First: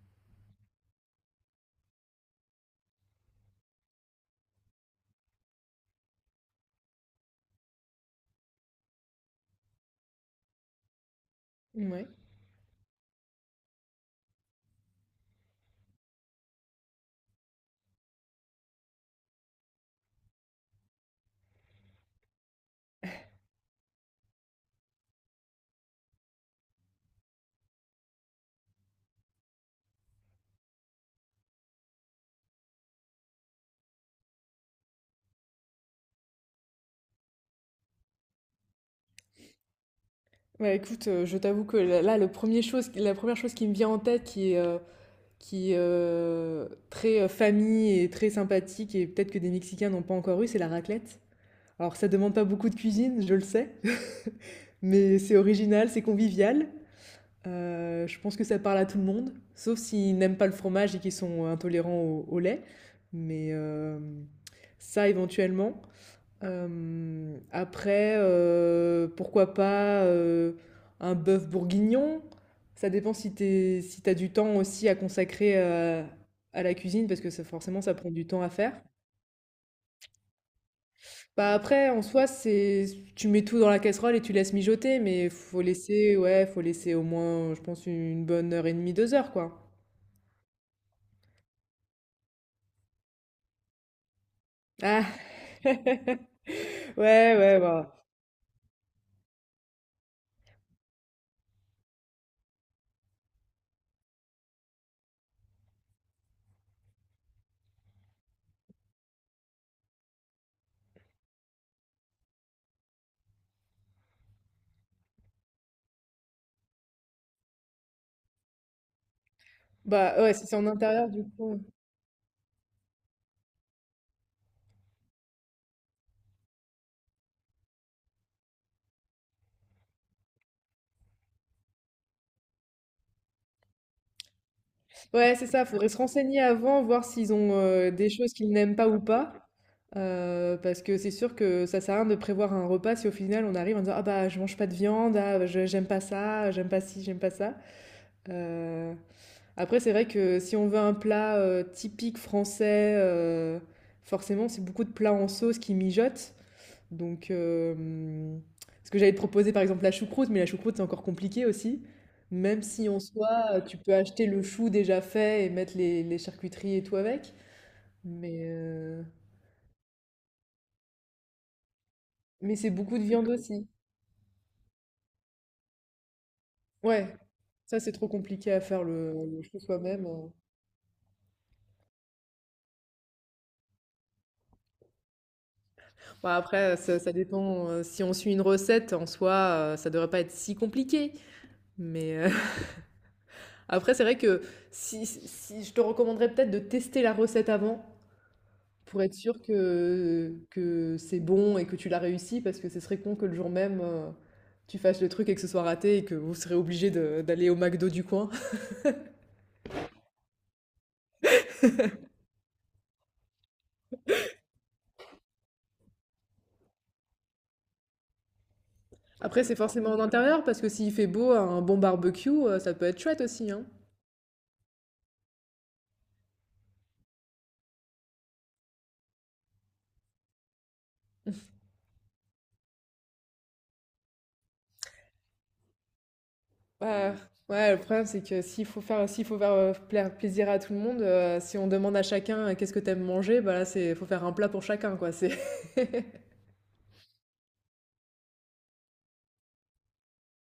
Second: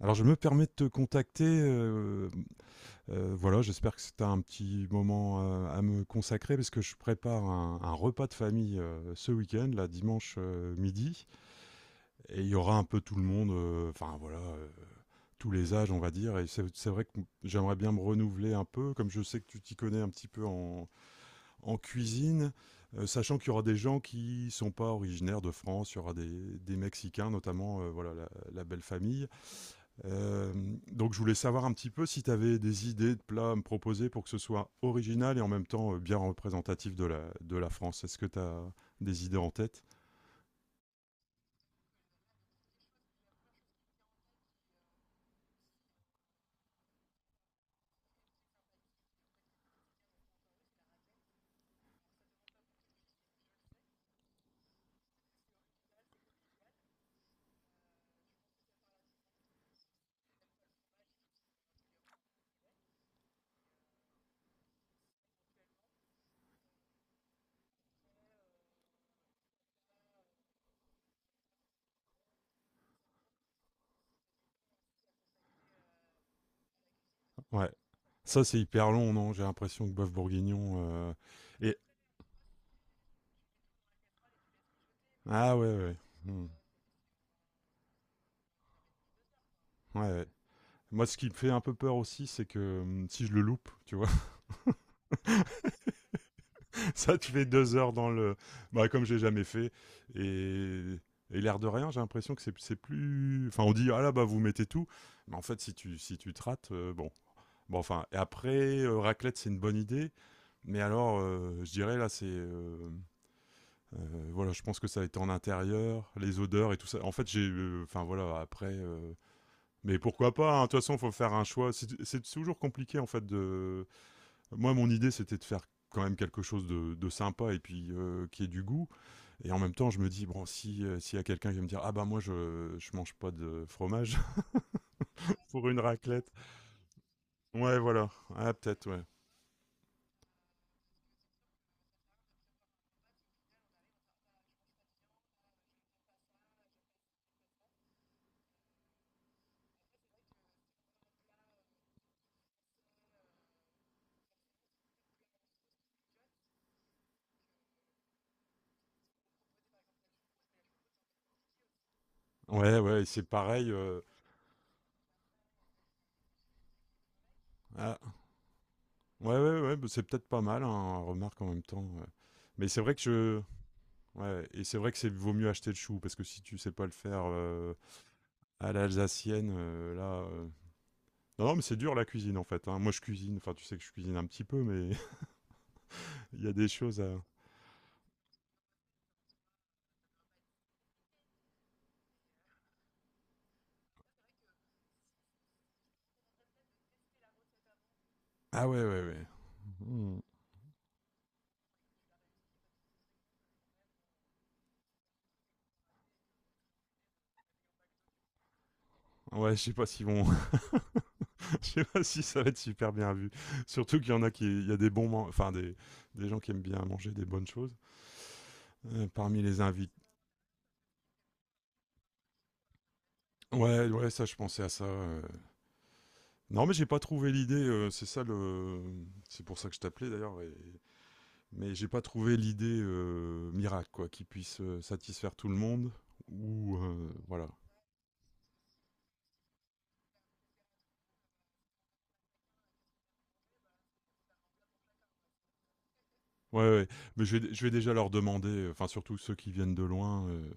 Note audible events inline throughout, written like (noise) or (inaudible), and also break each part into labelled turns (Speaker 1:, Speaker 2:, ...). Speaker 1: Alors je me permets de te contacter, voilà, j'espère que c'est un petit moment, à me consacrer parce que je prépare un repas de famille, ce week-end, là, dimanche, midi.
Speaker 2: Ouais.
Speaker 1: Et il y aura un peu tout le monde, enfin voilà, tous les âges, on va dire. Et c'est vrai que j'aimerais bien me renouveler un peu, comme je sais que tu t'y connais un petit peu en cuisine, sachant qu'il y aura des gens qui sont pas originaires de France. Il y aura des Mexicains notamment, voilà, la belle famille. euh, donc je voulais savoir un petit peu si tu avais des idées de plats à me proposer, pour que ce soit original et en même temps bien représentatif de la France. Est-ce que tu as des idées en tête?
Speaker 2: Ouais, écoute, je t'avoue que là, la première chose qui me vient en tête, qui est très famille et très sympathique, et peut-être que des Mexicains n'ont pas encore eu, c'est la raclette. Alors, ça demande pas beaucoup de cuisine, je le sais, (laughs) mais c'est original, c'est convivial. Je pense que ça parle à tout le monde, sauf s'ils n'aiment pas le fromage et qu'ils sont intolérants au lait. Mais euh, Ça, éventuellement. Après, pourquoi pas, un bœuf bourguignon? Ça dépend si si t'as du temps aussi à consacrer, à la cuisine parce que ça
Speaker 1: Ouais.
Speaker 2: forcément ça prend du temps
Speaker 1: Ça,
Speaker 2: à
Speaker 1: c'est
Speaker 2: faire.
Speaker 1: hyper long, non? J'ai l'impression que bœuf bourguignon...
Speaker 2: Bah,
Speaker 1: Et...
Speaker 2: après en soi c'est tu mets tout dans la casserole et tu laisses mijoter, mais
Speaker 1: Ah,
Speaker 2: faut
Speaker 1: ouais, ouais.
Speaker 2: laisser,
Speaker 1: Hmm.
Speaker 2: ouais, faut laisser au moins, je pense, une bonne heure et demie, 2 heures quoi.
Speaker 1: Ouais, ouais. Moi, ce qui me fait un peu peur aussi, c'est que, si je le loupe, tu vois.
Speaker 2: Ah! (laughs)
Speaker 1: Ça, tu
Speaker 2: Ouais,
Speaker 1: fais
Speaker 2: ouais,
Speaker 1: 2 heures
Speaker 2: bah
Speaker 1: dans le. Bah, comme j'ai jamais fait. Et, et l'air de rien, j'ai l'impression que c'est plus. Enfin, on dit, ah là, bah, vous mettez tout. Mais en fait, si tu te rates, bon. Bon, enfin, et après, raclette, c'est une bonne idée. Mais alors, je dirais, là, c'est. Voilà, je pense que ça a été en intérieur, les odeurs et tout ça. En fait, j'ai. Enfin, voilà, après. Mais
Speaker 2: bah,
Speaker 1: pourquoi
Speaker 2: ouais, si
Speaker 1: pas,
Speaker 2: c'est
Speaker 1: hein?
Speaker 2: en
Speaker 1: De toute façon, il
Speaker 2: intérieur
Speaker 1: faut
Speaker 2: du
Speaker 1: faire un
Speaker 2: coup.
Speaker 1: choix. C'est toujours compliqué, en fait, de moi, mon idée, c'était de faire quand même quelque chose de sympa et puis, qui ait du goût. Et en même temps, je me dis, bon, si, s'il y a quelqu'un qui va me dire, ah bah moi, je mange pas de fromage (laughs)
Speaker 2: Ouais, c'est ça,
Speaker 1: pour une
Speaker 2: faudrait se
Speaker 1: raclette.
Speaker 2: renseigner avant, voir s'ils ont
Speaker 1: Ouais,
Speaker 2: des
Speaker 1: voilà.
Speaker 2: choses qu'ils
Speaker 1: Ah,
Speaker 2: n'aiment
Speaker 1: peut-être,
Speaker 2: pas
Speaker 1: ouais.
Speaker 2: ou pas. Parce que c'est sûr que ça sert à rien de prévoir un repas si au final on arrive en disant: ah bah je mange pas de viande, ah bah, j'aime pas ça, j'aime pas ci, j'aime pas ça. Euh, Après, c'est vrai que si on veut un plat typique français, forcément c'est beaucoup de plats en sauce qui mijotent. Donc, ce que j'allais te proposer, par exemple, la choucroute, mais la choucroute, c'est encore compliqué aussi. Même
Speaker 1: Ouais,
Speaker 2: si en
Speaker 1: ouais, et c'est
Speaker 2: soi,
Speaker 1: pareil.
Speaker 2: tu peux acheter le chou déjà fait et mettre les charcuteries et tout avec.
Speaker 1: Ah,
Speaker 2: Mais, euh,
Speaker 1: ouais, ouais, ouais, bah, c'est peut-être pas mal, hein, remarque en même temps. Ouais.
Speaker 2: mais
Speaker 1: Mais
Speaker 2: c'est
Speaker 1: c'est vrai
Speaker 2: beaucoup
Speaker 1: que
Speaker 2: de viande
Speaker 1: je.
Speaker 2: aussi.
Speaker 1: Ouais, et c'est vrai que c'est vaut mieux acheter le chou, parce que si tu sais pas le
Speaker 2: Ouais,
Speaker 1: faire,
Speaker 2: ça, c'est trop compliqué à
Speaker 1: à
Speaker 2: faire le
Speaker 1: l'alsacienne,
Speaker 2: chou soi-même.
Speaker 1: là.
Speaker 2: euh.
Speaker 1: Non, non, mais c'est dur, la cuisine, en fait, hein. Moi je cuisine, enfin tu sais que je cuisine un petit peu, mais...
Speaker 2: Bon,
Speaker 1: Il y a des
Speaker 2: après, ça,
Speaker 1: choses à.
Speaker 2: ça dépend. Si on suit une recette, en soi, ça devrait pas être si compliqué. Mais euh, (laughs) Après, c'est vrai que si, je te recommanderais peut-être de tester la recette avant.
Speaker 1: Ah, ouais, ouais,
Speaker 2: Pour être
Speaker 1: ouais.
Speaker 2: sûr
Speaker 1: Hmm.
Speaker 2: que c'est bon et que tu l'as réussi, parce que ce serait con que le jour même, tu fasses le truc et que ce soit raté et que vous serez obligé d'aller au McDo du coin. (laughs)
Speaker 1: Ouais, je sais pas s'ils vont, (laughs) je sais pas si ça va être super bien vu. Surtout qu'il y en a qui, il y a des bons, enfin des gens qui aiment bien manger des bonnes choses, parmi
Speaker 2: Après, c'est
Speaker 1: les
Speaker 2: forcément
Speaker 1: invités.
Speaker 2: en intérieur, parce que s'il fait beau, un bon barbecue, ça peut être chouette aussi, hein.
Speaker 1: Ouais, ouais, ça, je pensais à ça. Non, mais j'ai pas trouvé l'idée. C'est ça, le, c'est pour ça que je t'appelais d'ailleurs. Mais j'ai pas trouvé l'idée miracle, quoi, qui puisse satisfaire tout le monde, ou
Speaker 2: Ouais,
Speaker 1: voilà.
Speaker 2: ouais, le problème, c'est que s'il faut faire plaisir à tout le monde, si on demande à chacun qu'est-ce que t'aimes manger, bah là, c'est, faut faire un plat pour chacun, quoi. C'est... (laughs)
Speaker 1: Ouais, ouais. Mais je vais déjà leur demander, enfin surtout ceux qui viennent de loin,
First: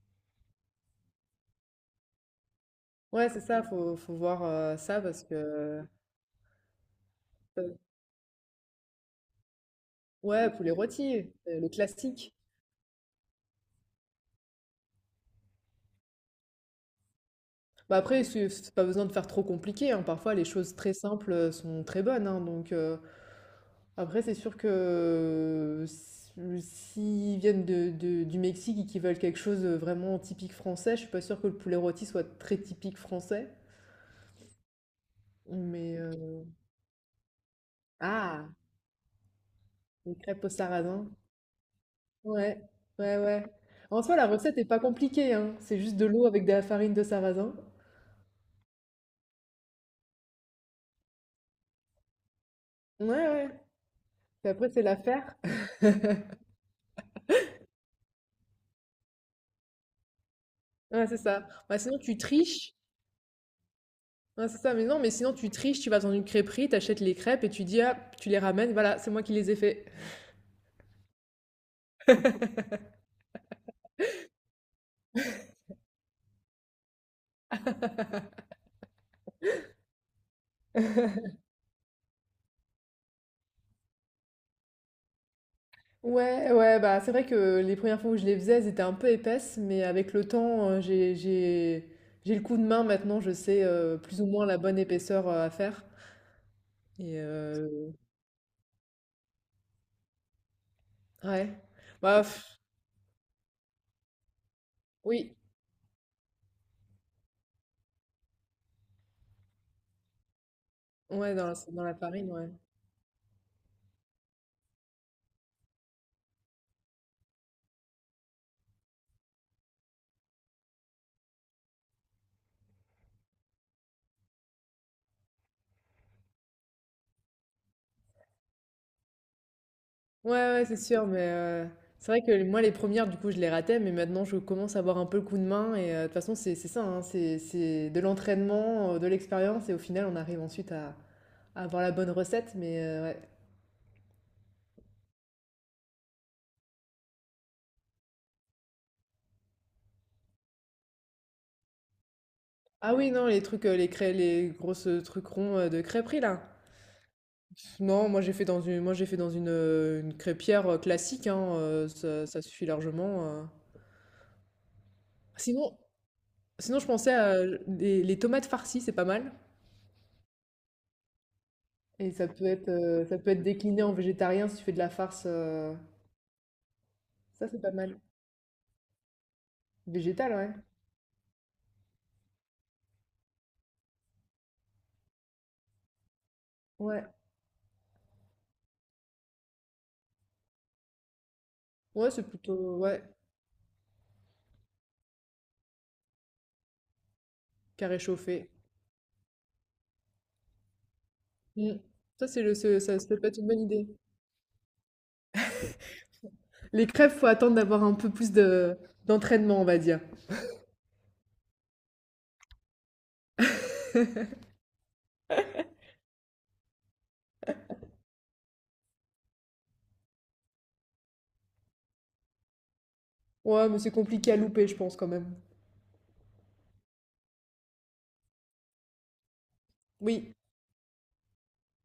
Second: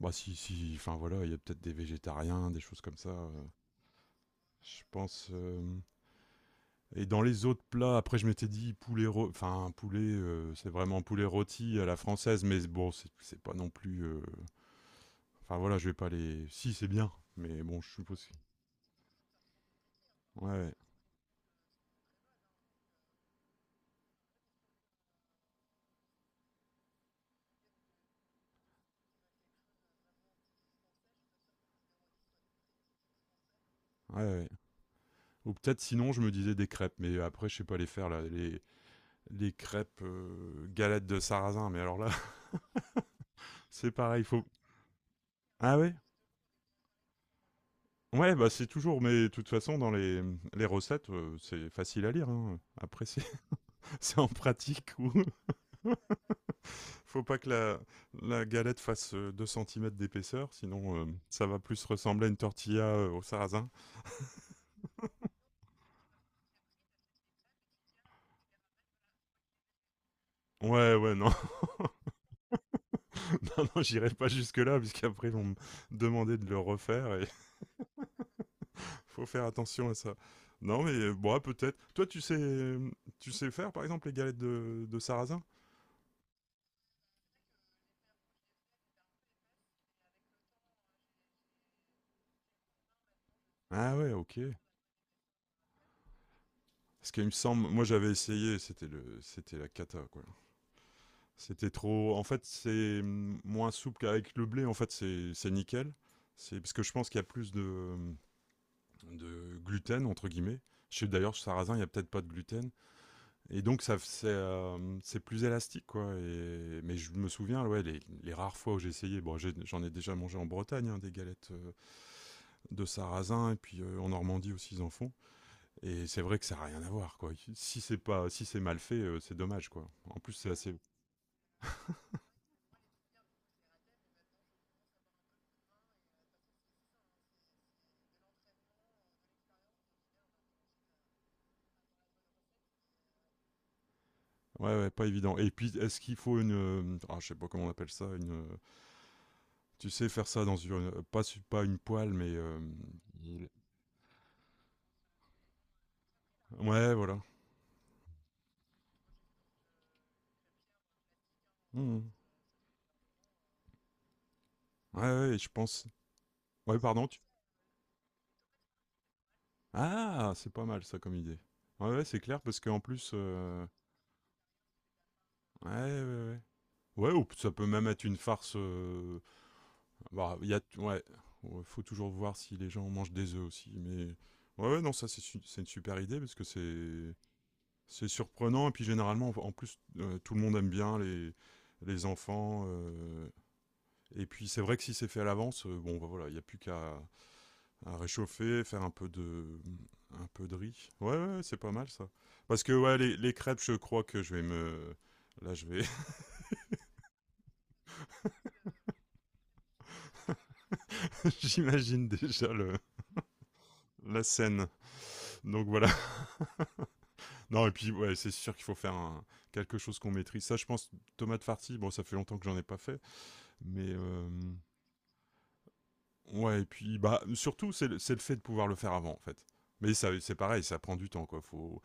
Speaker 1: bah si, si, enfin voilà, il y a peut-être des végétariens, des choses comme ça.
Speaker 2: Ouais, c'est ça, faut voir
Speaker 1: Je
Speaker 2: ça, parce
Speaker 1: pense.
Speaker 2: que...
Speaker 1: Et dans les autres
Speaker 2: euh,
Speaker 1: plats, après, je m'étais dit poulet, enfin poulet,
Speaker 2: Ouais,
Speaker 1: c'est
Speaker 2: poulet
Speaker 1: vraiment poulet
Speaker 2: rôti, le
Speaker 1: rôti à la
Speaker 2: classique.
Speaker 1: française, mais bon, c'est pas non plus. Enfin voilà, je vais pas les. Si c'est bien, mais bon, je
Speaker 2: Bah après,
Speaker 1: suppose. Si.
Speaker 2: c'est pas besoin de faire trop compliqué, hein. Parfois, les
Speaker 1: Ouais,
Speaker 2: choses très simples sont très bonnes, hein. Donc, après, c'est sûr que s'ils viennent du Mexique et qu'ils veulent quelque chose de vraiment typique français, je suis pas sûre que le poulet rôti soit très typique français.
Speaker 1: ouais, ouais. Ou peut-être
Speaker 2: Mais,
Speaker 1: sinon, je me
Speaker 2: euh,
Speaker 1: disais, des crêpes, mais après je sais pas les faire, là,
Speaker 2: ah,
Speaker 1: les crêpes,
Speaker 2: les crêpes au
Speaker 1: galettes
Speaker 2: sarrasin.
Speaker 1: de sarrasin, mais alors là, (laughs)
Speaker 2: Ouais, ouais, ouais.
Speaker 1: c'est
Speaker 2: En soi,
Speaker 1: pareil,
Speaker 2: la
Speaker 1: faut.
Speaker 2: recette est pas compliquée, hein.
Speaker 1: Ah
Speaker 2: C'est
Speaker 1: ouais?
Speaker 2: juste de l'eau avec de la farine de sarrasin.
Speaker 1: Ouais, bah c'est toujours, mais de toute façon, dans les recettes, c'est facile à lire, hein. Après, c'est
Speaker 2: Ouais, ouais.
Speaker 1: (laughs) c'est en
Speaker 2: Et après, c'est
Speaker 1: pratique où
Speaker 2: l'affaire. (laughs)
Speaker 1: (laughs) faut pas que la galette fasse 2 cm d'épaisseur, sinon
Speaker 2: Ouais, c'est
Speaker 1: ça
Speaker 2: ça.
Speaker 1: va
Speaker 2: Bah,
Speaker 1: plus
Speaker 2: sinon, tu
Speaker 1: ressembler à une
Speaker 2: triches.
Speaker 1: tortilla au sarrasin.
Speaker 2: Ouais, c'est ça, mais non, mais sinon tu triches, tu vas dans une crêperie, t'achètes les crêpes et tu dis, ah, tu les ramènes, voilà, c'est moi qui les ai fait.
Speaker 1: Ouais, ouais, non, (laughs) non, non, j'irai pas jusque-là, puisqu'après, ils vont me demander de le refaire. Et (laughs) faut faire attention à ça. Non, mais bon,
Speaker 2: (laughs)
Speaker 1: ouais, peut-être. Toi, tu sais faire, par exemple, les galettes de sarrasin?
Speaker 2: Ouais, ouais, bah c'est vrai que les premières fois où je les faisais, elles étaient un peu épaisses, mais avec le temps, j'ai le coup de main maintenant, je sais
Speaker 1: Ah, ouais,
Speaker 2: plus ou
Speaker 1: ok.
Speaker 2: moins la bonne épaisseur à faire.
Speaker 1: Parce
Speaker 2: Et
Speaker 1: qu'il me semble, moi
Speaker 2: euh,
Speaker 1: j'avais essayé, c'était la cata, quoi.
Speaker 2: ouais,
Speaker 1: C'était trop.
Speaker 2: bah
Speaker 1: En fait,
Speaker 2: pff,
Speaker 1: c'est moins souple qu'avec le blé. En fait, c'est,
Speaker 2: oui,
Speaker 1: c'est nickel. C'est parce que je pense qu'il y a plus de gluten, entre guillemets. Je sais d'ailleurs,
Speaker 2: ouais,
Speaker 1: chez
Speaker 2: dans
Speaker 1: sarrasin, il y
Speaker 2: dans
Speaker 1: a
Speaker 2: la
Speaker 1: peut-être pas de
Speaker 2: farine, ouais.
Speaker 1: gluten. Et donc ça, c'est plus élastique, quoi. Et, mais je me souviens, ouais, les rares fois où j'ai essayé, bon, j'en ai déjà mangé en Bretagne, hein, des galettes de sarrasin et puis en Normandie aussi, ils en font. Et c'est vrai que ça n'a rien à voir, quoi. Si c'est pas, si c'est mal fait, c'est dommage, quoi. En
Speaker 2: Ouais,
Speaker 1: plus, c'est
Speaker 2: ouais,
Speaker 1: assez,
Speaker 2: c'est sûr, c'est vrai que moi, les premières du coup, je les ratais, mais maintenant, je commence à avoir un peu le coup de main et, de toute façon, c'est ça, hein, c'est de l'entraînement, de l'expérience et au final, on arrive ensuite à avoir la bonne recette, mais ouais.
Speaker 1: ouais, ouais, pas évident. Et puis, est-ce qu'il faut une, ah, je sais pas comment on appelle ça, une, tu sais, faire ça dans une, pas une poêle, mais,
Speaker 2: Ah oui, non, les trucs, les grosses, trucs ronds, de crêperie, là?
Speaker 1: ouais, voilà.
Speaker 2: Pff, non, moi, j'ai fait dans une crêpière, classique, hein,
Speaker 1: Mhm.
Speaker 2: ça suffit largement.
Speaker 1: Ouais, ouais, je
Speaker 2: Sinon
Speaker 1: pense, ouais,
Speaker 2: sinon, je
Speaker 1: pardon,
Speaker 2: pensais à les tomates farcies, c'est pas mal?
Speaker 1: ah, c'est pas mal ça comme idée. Ouais, ouais,
Speaker 2: Et
Speaker 1: c'est clair, parce qu'en plus,
Speaker 2: ça peut être décliné en végétarien si tu fais de la farce.
Speaker 1: ouais,
Speaker 2: euh,
Speaker 1: ouais, ouais. Ouais, ou
Speaker 2: Ça,
Speaker 1: ça
Speaker 2: c'est
Speaker 1: peut
Speaker 2: pas
Speaker 1: même
Speaker 2: mal.
Speaker 1: être une farce.
Speaker 2: Végétal,
Speaker 1: Bah, il
Speaker 2: ouais.
Speaker 1: y a, ouais, ouais, faut toujours voir si les gens mangent des œufs aussi. Mais ouais, ouais, non, ça c'est une super idée parce que
Speaker 2: Ouais.
Speaker 1: c'est surprenant et puis généralement en plus tout le monde aime bien les
Speaker 2: Ouais, c'est
Speaker 1: enfants.
Speaker 2: plutôt. Ouais,
Speaker 1: Et puis c'est vrai que si c'est fait à l'avance, bon bah voilà, il n'y a plus qu'à à
Speaker 2: carré chauffé.
Speaker 1: réchauffer, faire un peu de riz. Ouais, ouais, ouais, c'est pas
Speaker 2: Mm.
Speaker 1: mal, ça.
Speaker 2: Ça,
Speaker 1: Parce que ouais, les,
Speaker 2: ça peut
Speaker 1: les
Speaker 2: être une
Speaker 1: crêpes,
Speaker 2: bonne
Speaker 1: je
Speaker 2: idée.
Speaker 1: crois que je vais me là je vais
Speaker 2: Les crêpes, faut attendre d'avoir un peu plus d'entraînement, on va dire.
Speaker 1: (laughs) j'imagine déjà le la
Speaker 2: (laughs)
Speaker 1: scène. Donc voilà. Non, et puis, ouais, c'est sûr qu'il faut faire quelque chose qu'on maîtrise. Ça, je pense, tomate farci, bon, ça fait longtemps que j'en ai pas fait,
Speaker 2: Ouais, mais
Speaker 1: mais...
Speaker 2: c'est compliqué à louper, je pense, quand même.
Speaker 1: ouais, et puis, bah, surtout, c'est le fait de pouvoir le faire avant, en fait. Mais ça, c'est
Speaker 2: Oui.
Speaker 1: pareil, ça prend du temps, quoi.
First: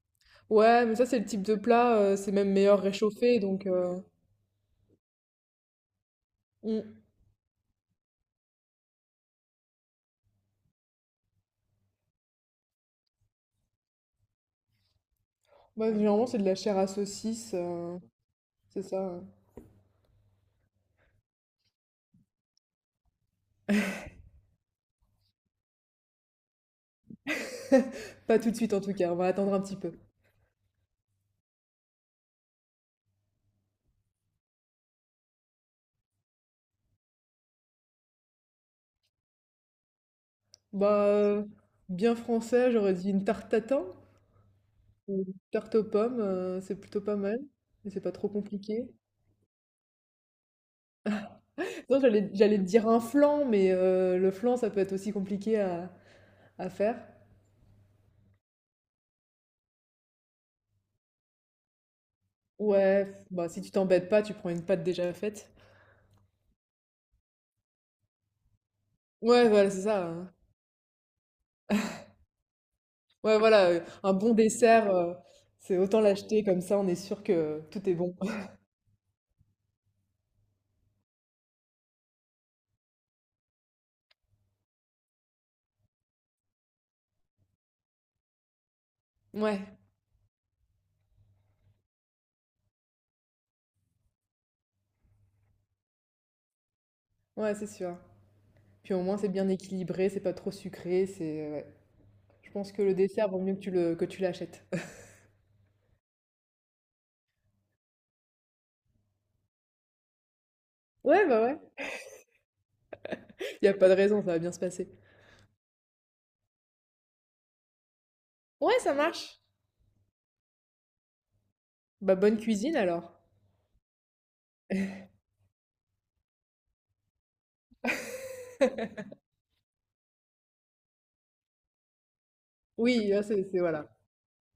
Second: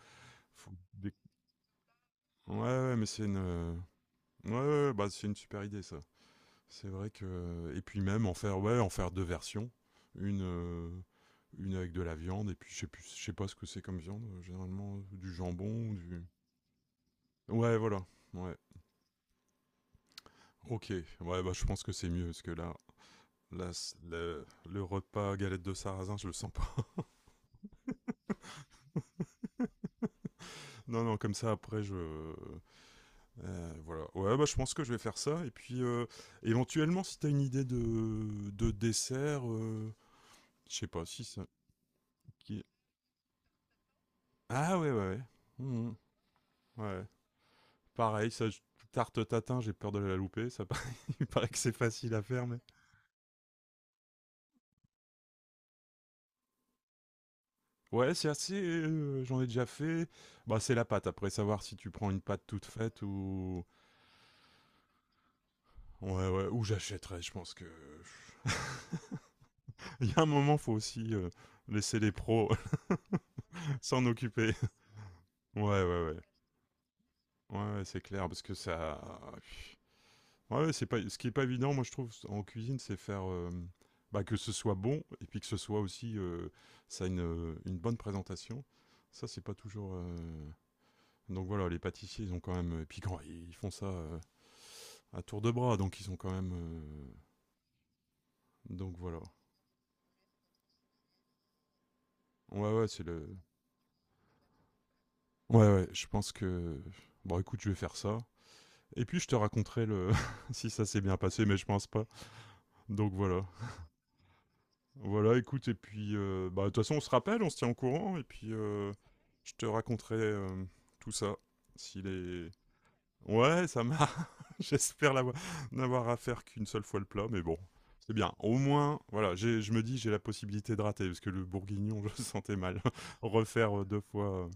Speaker 1: faut
Speaker 2: Ouais, mais ça,
Speaker 1: dé-
Speaker 2: c'est le type de plat, c'est même
Speaker 1: Ouais,
Speaker 2: meilleur
Speaker 1: ouais, mais c'est une...
Speaker 2: réchauffé, donc... euh,
Speaker 1: Ouais, ouais, bah, c'est une super idée, ça. C'est
Speaker 2: mm.
Speaker 1: vrai que... Et puis même, en faire, ouais, en faire deux versions. Une... euh, Une avec de la viande, et puis je sais plus, je sais pas ce que c'est comme viande, généralement du jambon,
Speaker 2: Ouais,
Speaker 1: ou du...
Speaker 2: généralement, c'est de la chair à saucisse,
Speaker 1: Ouais, voilà, ouais.
Speaker 2: c'est ça.
Speaker 1: OK, ouais, bah, je pense que c'est mieux, parce que le repas galette de sarrasin, je le sens pas. (laughs)
Speaker 2: (laughs) Pas tout de suite, en tout cas, on va attendre un petit peu.
Speaker 1: Non, non, comme ça après je, voilà. Ouais, bah je pense que je vais faire ça et puis, éventuellement, si t'as une idée de dessert, je sais
Speaker 2: Bah,
Speaker 1: pas si
Speaker 2: euh,
Speaker 1: ça...
Speaker 2: Bien
Speaker 1: qui...
Speaker 2: français, j'aurais dit une tarte tatin
Speaker 1: Ah, ouais, ouais,
Speaker 2: ou
Speaker 1: ouais.
Speaker 2: une tarte aux
Speaker 1: Mhm.
Speaker 2: pommes, c'est plutôt
Speaker 1: Ouais.
Speaker 2: pas mal, mais c'est pas trop
Speaker 1: Pareil,
Speaker 2: compliqué.
Speaker 1: tarte tatin, j'ai peur de la louper, ça paraît, (laughs) il paraît que c'est
Speaker 2: (laughs) Non,
Speaker 1: facile à faire,
Speaker 2: j'allais
Speaker 1: mais...
Speaker 2: te dire un flan, mais le flan, ça peut être aussi compliqué à faire.
Speaker 1: Ouais, c'est assez, j'en ai déjà fait. Bah c'est la pâte, après, savoir si tu prends une pâte toute faite
Speaker 2: Ouais, bah si
Speaker 1: ou...
Speaker 2: tu t'embêtes pas, tu prends une pâte déjà faite.
Speaker 1: Ouais, ouais, ou j'achèterais, je pense que...
Speaker 2: Ouais, voilà, c'est
Speaker 1: (laughs) Il
Speaker 2: ça,
Speaker 1: y a un
Speaker 2: hein.
Speaker 1: moment, faut aussi, laisser les pros (laughs)
Speaker 2: Ouais, voilà,
Speaker 1: s'en
Speaker 2: un bon
Speaker 1: occuper.
Speaker 2: dessert, c'est
Speaker 1: Ouais,
Speaker 2: autant
Speaker 1: ouais, ouais.
Speaker 2: l'acheter, comme ça on est sûr
Speaker 1: Ouais,
Speaker 2: que
Speaker 1: ouais,
Speaker 2: tout est
Speaker 1: c'est
Speaker 2: bon.
Speaker 1: clair, parce que
Speaker 2: (laughs)
Speaker 1: ça... Ouais, ouais, c'est pas... ce qui est pas évident, moi, je trouve, en cuisine, c'est faire... bah, que ce soit bon, et puis que ce soit aussi... ça a une bonne présentation. Ça, c'est pas
Speaker 2: Ouais,
Speaker 1: toujours... Donc voilà, les pâtissiers, ils ont quand même... Et puis quand ils font ça, à tour de bras, donc ils ont quand même...
Speaker 2: ouais, c'est sûr. Puis
Speaker 1: Donc
Speaker 2: au moins
Speaker 1: voilà.
Speaker 2: c'est bien équilibré, c'est pas trop sucré, c'est... ouais. Je
Speaker 1: Ouais,
Speaker 2: pense que
Speaker 1: ouais,
Speaker 2: le
Speaker 1: c'est
Speaker 2: dessert,
Speaker 1: le...
Speaker 2: vaut mieux que que tu l'achètes.
Speaker 1: Ouais, ouais, je pense que, bon, écoute, je vais faire ça. Et puis je te raconterai le (laughs) si ça s'est bien
Speaker 2: Ouais, bah
Speaker 1: passé, mais
Speaker 2: ouais.
Speaker 1: je pense pas. Donc voilà.
Speaker 2: Il a pas de raison, ça va bien se passer.
Speaker 1: Voilà, écoute, et puis, bah, de toute façon, on se rappelle, on se tient au courant, et puis,
Speaker 2: Ouais, ça marche.
Speaker 1: je te raconterai, tout ça. S'il
Speaker 2: Bah bonne
Speaker 1: est.
Speaker 2: cuisine alors.
Speaker 1: Ouais, ça m'a. (laughs) J'espère n'avoir à faire qu'une seule fois le plat, mais bon. C'est bien, au moins. Voilà, je me dis j'ai la possibilité de rater, parce que le bourguignon, (laughs) je le sentais mal.
Speaker 2: Oui, là,
Speaker 1: (laughs) Refaire
Speaker 2: voilà.
Speaker 1: deux fois.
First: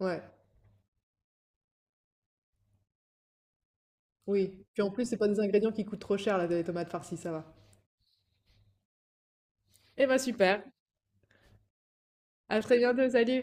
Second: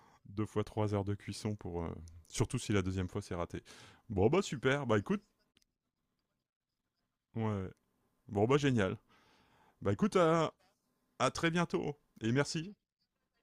Speaker 2: Ouais.
Speaker 1: Deux fois 3 heures de cuisson, pour. Surtout si la deuxième fois c'est raté. Bon, bah
Speaker 2: Oui. Puis
Speaker 1: super,
Speaker 2: en
Speaker 1: bah
Speaker 2: plus, c'est
Speaker 1: écoute,
Speaker 2: pas des ingrédients qui coûtent trop cher là, les tomates farcies, ça va.
Speaker 1: ouais. Bon, bah génial. Bah
Speaker 2: Eh
Speaker 1: écoute,
Speaker 2: ben
Speaker 1: à,
Speaker 2: super.
Speaker 1: à très bientôt et
Speaker 2: À
Speaker 1: merci.
Speaker 2: très bientôt, salut.